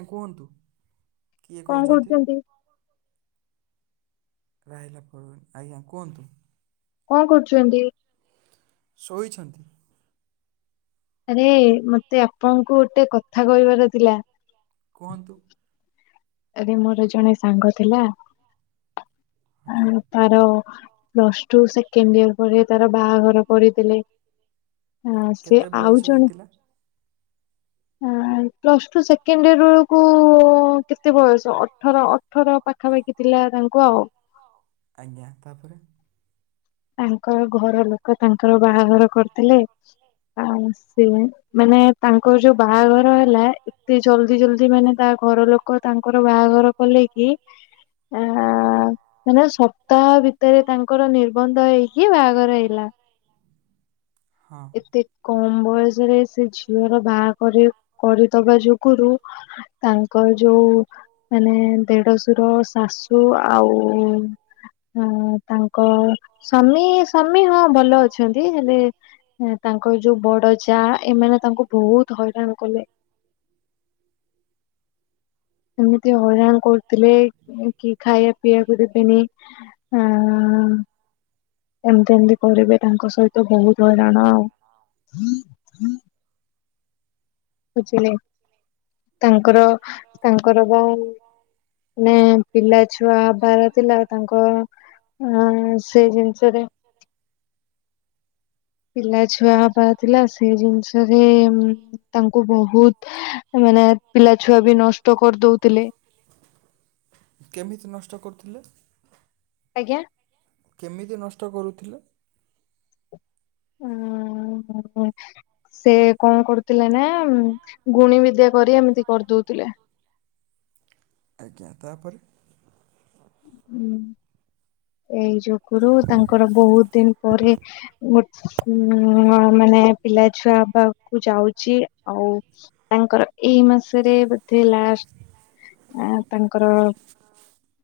ଆଜ୍ଞା କୁହନ୍ତୁ। କିଏ କଣ କହୁଛନ୍ତି କରୁଛନ୍ତି? ରହିଲା ପୁର ଆଜ୍ଞା କୁହନ୍ତୁ। କଣ କରୁଛନ୍ତି? ଶୋଇଛନ୍ତି। ଆରେ ମତେ ଆପଣଙ୍କୁ ଗୋଟେ କଥା କହିବାର ଥିଲା। କୁହନ୍ତୁ। ଆରେ ମୋର ଜଣେ ସାଙ୍ଗ ଥିଲା ଆଜ୍ଞା ହଁ। ତାର ପ୍ଲସ ଟୁ ସେକେଣ୍ଡ ଇଅର ପରେ ତାର ବାହାଘର କରେଇଦେଲେ। ହଁ ସେ କେତେ ଆଉ ବୟସ ଜଣେ ହେଇଥିଲା ହଁ ପ୍ଲସଟୁ ସେକେଣ୍ଡୟିର ବେଳକୁ କେତେ ବୟସ। ଅଠର ଅଠର ପାଖାପାଖି ଥିଲା ତାଙ୍କୁ ଆଉ। ଆଜ୍ଞା ତାପରେ ତାଙ୍କର ଘର ଲୋକ ତାଙ୍କର ବାହାଘର କରିଦେଲେ। ହଁ ସେମାନେ ତାଙ୍କର ଯୋଉ ବାହାଘର ହେଲା ଏତେ ଜଲଦି ଜଲଦି ମାନେ ତା ଘର ଲୋକ ତାଙ୍କର ବାହାଘର କଲେକି ଆ ମାନେ ସପ୍ତାହ ଭିତରେ ତାଙ୍କର ନିର୍ ନିର୍ବନ୍ଧ ହେଇକି ବାହାଘର ହେଲା। ହଁ ଏତେ କମ ବୟସରେ ସେ ଝିଅର ବାହାକରି କରିଦବା ଯୋଗୁରୁ ତାଙ୍କର ଯୋଉ ମାନେ ଦେଢଶୁର ଶାଶୁ ଆଉ ହଁ ତାଙ୍କ ସ୍ୱାମୀ ସ୍ୱାମୀ ହଁ ଭଲ ଅଛନ୍ତି ହେଲେ ତାଙ୍କର ଯୋଉ ବଡ ଯା ଏମାନେ ତାଙ୍କୁ ବହୁତ ହଇରାଣ କଲେ। ଏମିତି ହଇରାଣ କରୁଥିଲେ କି ଖାଇବା ପିଇବାକୁ ଦେବେନି। ଆଁ ଏମିତି ଏମିତି କରିବେ ତାଙ୍କ ସହିତ ବହୁତ ହଇରାଣ ଆଉ ବୁଝିଲେ ତାଙ୍କର ତାଙ୍କର ବା ଏଇ ମାନେ ପିଲାଛୁଆ ହବାର ଥିଲା ତାଙ୍କ ହଁ ସେଇ ଜିନିଷରେ ପିଲା ଛୁଆ ହେବାର ଥିଲା ସେଇ ଜିନିଷରେ ତାଙ୍କୁ ବହୁତୁ ମାନେ ପିଲା ଛୁଆ ବି ନଷ୍ଟ କରି ଦଉଥିଲେ। କେମିତି ନଷ୍ଟ କରୁଥିଲେ? ଆଜ୍ଞା। କେମିତି ନଷ୍ଟ କରୁଥିଲେ? ହଁ ସେ କଣ କରୁଥିଲେ ନା ଗୁଣି ବିଦ୍ୟା। କରି ଏମିତି କରିଦଉଥିଲେ। ଆଜ୍ଞା ତାପରେ। ହୁଁ ଏଇ ଯୋଗୁରୁ ତାଙ୍କର ବହୁତ ଦିନ ପରେ ଉଁ ମାନେ ପିଲା ଛୁଆ ହେବାକୁ ଯାଉଛି ଆଉ ତାଙ୍କର ଏଇ ମାସରେ ବୋଧେ ଲାଷ୍ଟ ତାଙ୍କର ହଁ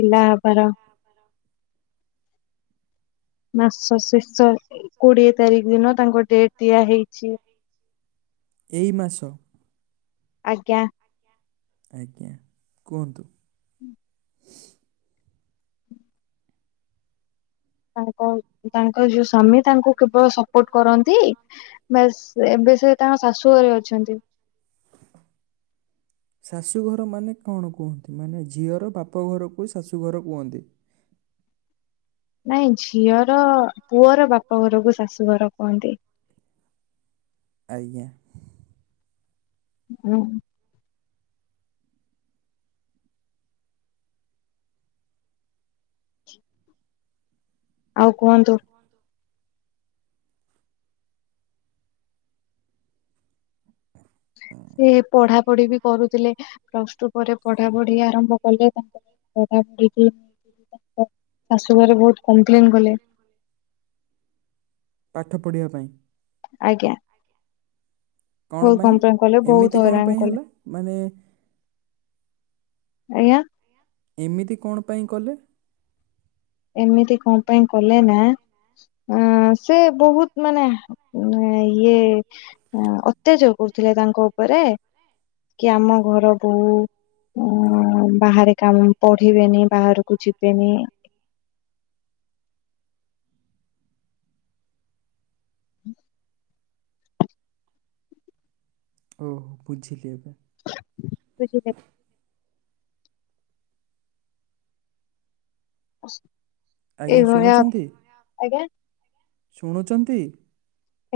ପିଲା ହବାର। ମାସ ଶେଷ କୋଡିଏ ତାରିଖ ଦିନ ତାଙ୍କ ଡେଟ ଦିଆ ହେଇଛି। ଏଇ ମାସ। ଆଜ୍ଞା। ଆଜ୍ଞା କୁହନ୍ତୁ। [unintelligible] ତାଙ୍କ ତାଙ୍କ ଯୋଉ ସ୍ୱାମୀ। ତାଙ୍କୁ କେବଳ ସପୋର୍ଟ କରନ୍ତି ବାସ୍ ଏବେ ସେ ତାଙ୍କ ଶାଶୁ ଘରେ ଅଛନ୍ତି। [inaudible] ଶାଶୁଘର ମାନେ କଣ କୁହନ୍ତି ମାନେ ଝିଅର ବାପଘରକୁ ଶାଶୁଘର କୁହନ୍ତି? ନାଇଁ ଝିଅର ପୁଅର ବାପଘରକୁ ଶାଶୁଘର କୁହନ୍ତି। ଆଜ୍ଞା। ହୁଁ। ଆଉ କୁହନ୍ତୁ? [inaudible] ସେ ପଢାପଢି ବି କରୁଥିଲେ ପ୍ଲସ ଟୁ ପରେ ପଢାପଢି ଆରମ୍ଭ କଲେ ତାଙ୍କର ତା ଶାଶୁ ଘରେ ବହୁତୁ କମ୍ପ୍ଲେଲନ୍ କଲେ ପାଠ ପଢ଼ିବା ପାଇଁ? ଆଜ୍ଞା। କଣ ବହୁତୁ ପାଇଁ କମ୍ପ୍ଲେଲନ କଲେ ଏମିତି ବହୁତୁ କଣ ହଇରାଣ ପାଇଁ କଲେ ହେଲା ମାନେ ଆଜ୍ଞା। ଏମିତି କଣ ପାଇଁ କଲେ? ଏମିତି କଣ ପାଇଁ କଲେ ନା ଅ ସେ ବହୁତୁ ମାନେ ଇଏ ଅତ୍ୟାଚାର କ ଥିଲେ ତାଙ୍କ ଉପରେ କି ଆମ ଘର ବୋହୁ ବାହାରେ କାମ ପଢିବେନି ବାହାରକୁ ଯିବେନି ଓହୋ ବୁଝିଲି ଏବେ। ବୁଝିଲେ? ଅ ଆଜ୍ଞା ଶୁଣୁଛନ୍ତି ଆଜ୍ଞା ଶୁଣୁଛନ୍ତି?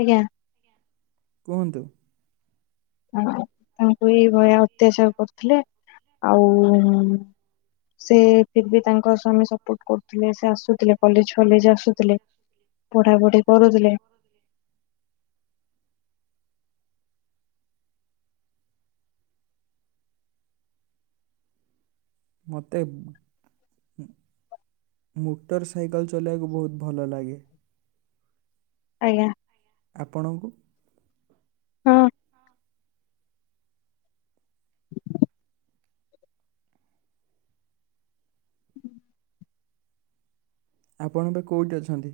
ଆଜ୍ଞା। କୁହନ୍ତୁ? ତାଙ୍କୁ ଏଇ ଭଳିୟା ଅତ୍ୟାଚାର କରୁଥିଲେ ଆଉ ସେ ଫିର୍ ବି ତାଙ୍କ ସ୍ଵାମୀ ସ କରୁଥିଲେ ସେ ଆସୁଥିଲେ କଲେଜ ଫଲେଜ ଆସୁଥିଲେ ପଢା ପଢି କରୁଥିଲେ ମତେ ମୋଟର ସାଇକେଲ ଚଲେଇବାକୁ ବହୁତ ଭଲ ଲାଗେ। ଆଜ୍ଞା। ଆପଣଙ୍କୁ? ହଁ। ଆପଣ ଏବେ କୋଉଠି ଅଛନ୍ତି?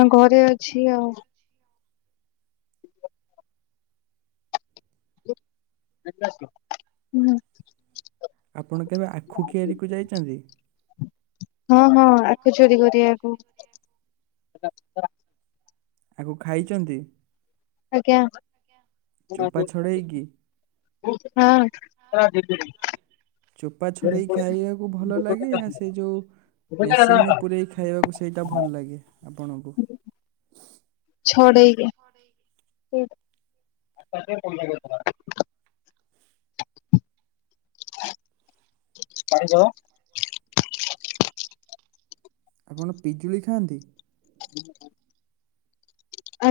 ଆ ଘରେ ଅଛି ଆଉ ହୁଁ। ଆପଣ କେବେ ଆଖୁକିଆରିୀକୁ ଯାଇଛନ୍ତି? ହଁ ହଁ ଆଖ ଚୋରି କରିବାକୁ। [unintelligible] ଆକୁ ଖାଇଛନ୍ତି ଆଜ୍ଞା ଚୋପା ଛଡେଇକି? ହଁ। ଚୋପା ଛଡ଼େଇ ଖାଇବାକୁ ଭଲ ଲାଗେ ନା ସେ ଯୋଉ? ମେସିନରେ ପୁରେଇ ଖାଇବାକୁ ସେଇଟା ଭଲ ଲାଗେ ଆପଣଙ୍କୁ? ଛଡ଼େଇଲେ କଣ ଦେବ? ଆପଣ ପିଜୁଳି ଖାଆନ୍ତି?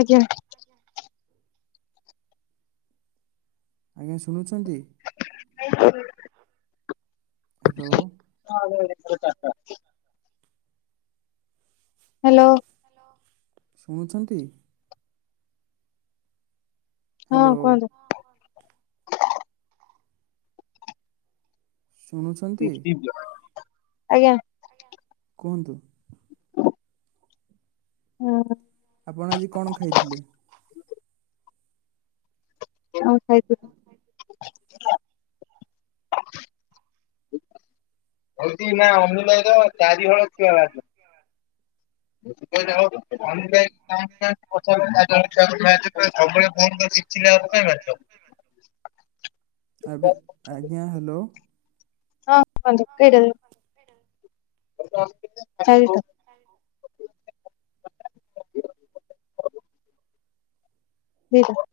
ଆଜ୍ଞା। ଆଜ୍ଞା ଶୁଣୁଛନ୍ତି? ଆଜ୍ଞା ହଁ। ହାଲୋ। ମୁଁ ଆଇଲା ବେଳକୁ ଚାରଟା। ହାଲୋ। ଶୁଣୁଛନ୍ତି? ହଁ ହ୍ୟାଲୋ କୁହନ୍ତୁ। ଶୁଣୁଛନ୍ତି? ଆଜ୍ଞା। କୁହନ୍ତୁ। ହଁ। ଆପଣ ଆଜି କଣ ଖାଇଥିଲେ? [unintelligible] ଆଉ ଖାଇଥିଲି। ହଲତି ନା ହ [unintelligible] ର ଚାରିହଳ କିଣାହେଇ ଆସଥିଲା। [unintelligible] [unintelligible] [inaudible] ଆବେ ଆଜ୍ଞା ହାଲୋ। ହଁ କୁହନ୍ତୁ କେଡେ ବେଗୁ। ହାଲକା। ହାଲୋ। [unintelligible]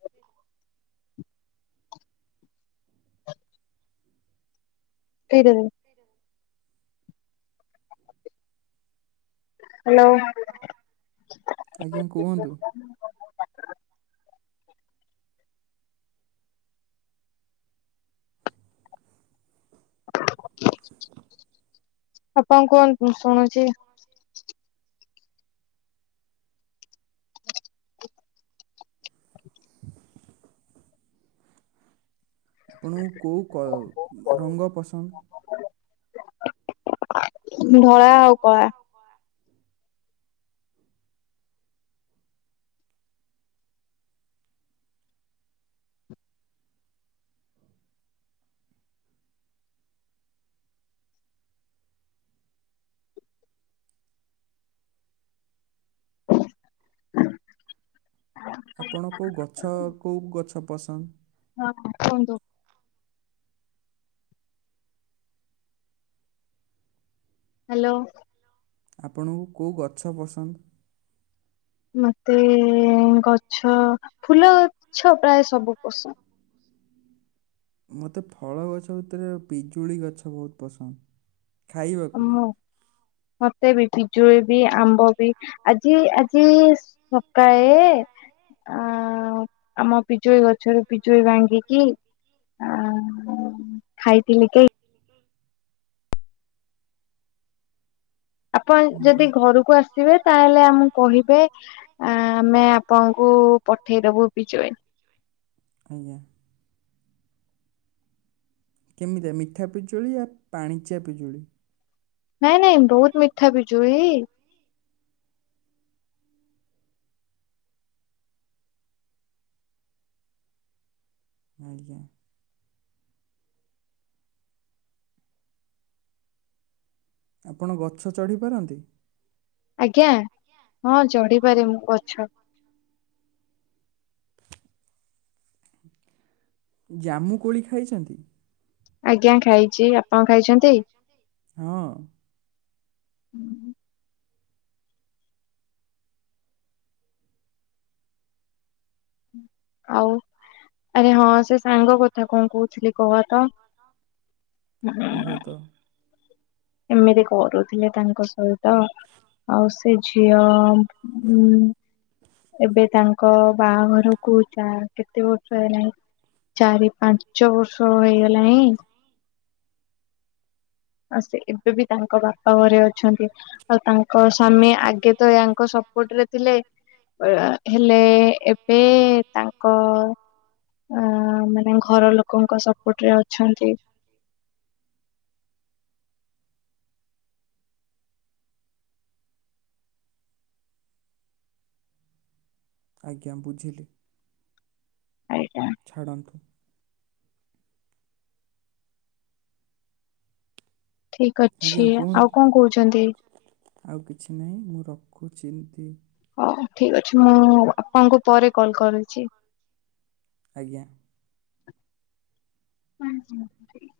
ପଠେଇଦବୁ। ହାଲୋ। ଆଜ୍ଞା କୁହନ୍ତୁ। [inaudible] [unintelligible] [inaudible] ଆପଣ କୁହନ୍ତୁ ମୁଁ ଶୁଣୁଚି। [inaudible] ଆପଣଙ୍କୁ କୋଉ କ ରଙ୍ଗ ପସନ୍ଦ୍? ଧଳା ଆଉ କଳା। [unintelligible] ଆପଣ କୋଉ ଗଛ କୋଉ ଗଛ ପସନ୍ଦ? ହଁ କୁହନ୍ତୁ। ହାଲୋ। ଆପଣଙ୍କୁ କୋଉ ଗଛ ପସନ୍ଦ? ମତେ ଗଛ ଫୁଲ ଗଛ ପ୍ରାୟେ ସବୁ ପସନ୍ଦ। ମତେ ଫଳ ଗଛ ଭିତରେ ପିଜୁଳି ଗଛ ବହୁତ୍ ପସନ୍ଦ୍। ମ ମତେ ବି ପିଜୁଳି ବି ଆମ୍ବ ବି ଆଜି ଆଜି। ସକାଳେ। ଆ ଆମ ପିଜୁଳି ଗଛରୁ ପିଜୁଳି ଭାଙ୍ଗିକି ଆ ଖାଇଥିଲି କି [inaudible] ଆପଣ ହୁଁ ଯଦି ହୁଁ। ଘରକୁ ଆସିବେ ତାହେଲେ ଆମକୁ କହିବେ ଆଁ ଆମେ ଆପଣଙ୍କୁ ପଠେଇଦବୁ ପିଜୋଇ। ଆଜ୍ଞା। କେମିତିଆ ମିଠା ପିଜୁଳି ଆ ପାଣିଚିଆ ପିଜୁଳି। ନାଇଁ ନାଇଁ ବହୁତ ମିଠା ପିଜୁଳି। ଆଜ୍ଞା। ଆପଣ ଗଛ ଚଢ଼ିପାରନ୍ତି? ଆଜ୍ଞା ହଁ ଚଢିପାରେ ମୁଁ ଗଛ। [inaudible] ଜାମୁ କୋଳି ଖାଇଛନ୍ତି? ଆଜ୍ଞା ଖାଇଚି ଆପଣ ଖାଇଚନ୍ତି? ହଁ। ହୁଁ। ଆଉ ଆରେ ହଁ ସେ ସାଙ୍ଗ କଥା କଣ କହୁଥିଲି କହ ତ। କୁହ ହୁଁ। ତ। ଏମିତି କରୁଥିଲେ ତାଙ୍କ ସହିତ ଆଉ ସେ ଝିଅ ହୁଁ ଏବେ ତାଙ୍କ ବାହାଘର କୁ ଯାଆନ୍ତି ତ ତରେ ଚାରି ପାଞ୍ଚ ବର୍ଷ ହେଇଗଲାଇଁ। ଆ ସେ ଏବେ ବି ତାଙ୍କ ବା ତ ଘରେ ଅଛନ୍ତି ଆଉ ତାଙ୍କ ସ୍ୱାମୀ ଆଗେ ତ ୟାଙ୍କ ସପୋର୍ଟ ରେ ଥିଲେ। ବେ ଆ ହେଲେ ଏବେ ତାଙ୍କ ଅ ମାନେ ଘର ଲୋକଙ୍କ ସପୋର୍ଟ ରେ ଅଛନ୍ତି। ଆଜ୍ଞା ବୁଝିଲି। ଆଜ୍ଞା। ଛାଡ଼ନ୍ତୁ। ଠିକ ଅଛି ଆଜ୍ଞା, ଆଉ କୁହନ୍ତୁ। କଣ କହୁଛନ୍ତି। ଆଉ କିଛି ନାହିଁ ମୁଁ ରଖୁଛି ଏମତି ହଉ ଠିକ ଅଛି ମୁଁ ଆପଣଙ୍କୁ ପରେ କଲ କରୁଚି। ଆଜ୍ଞା। [inaudible]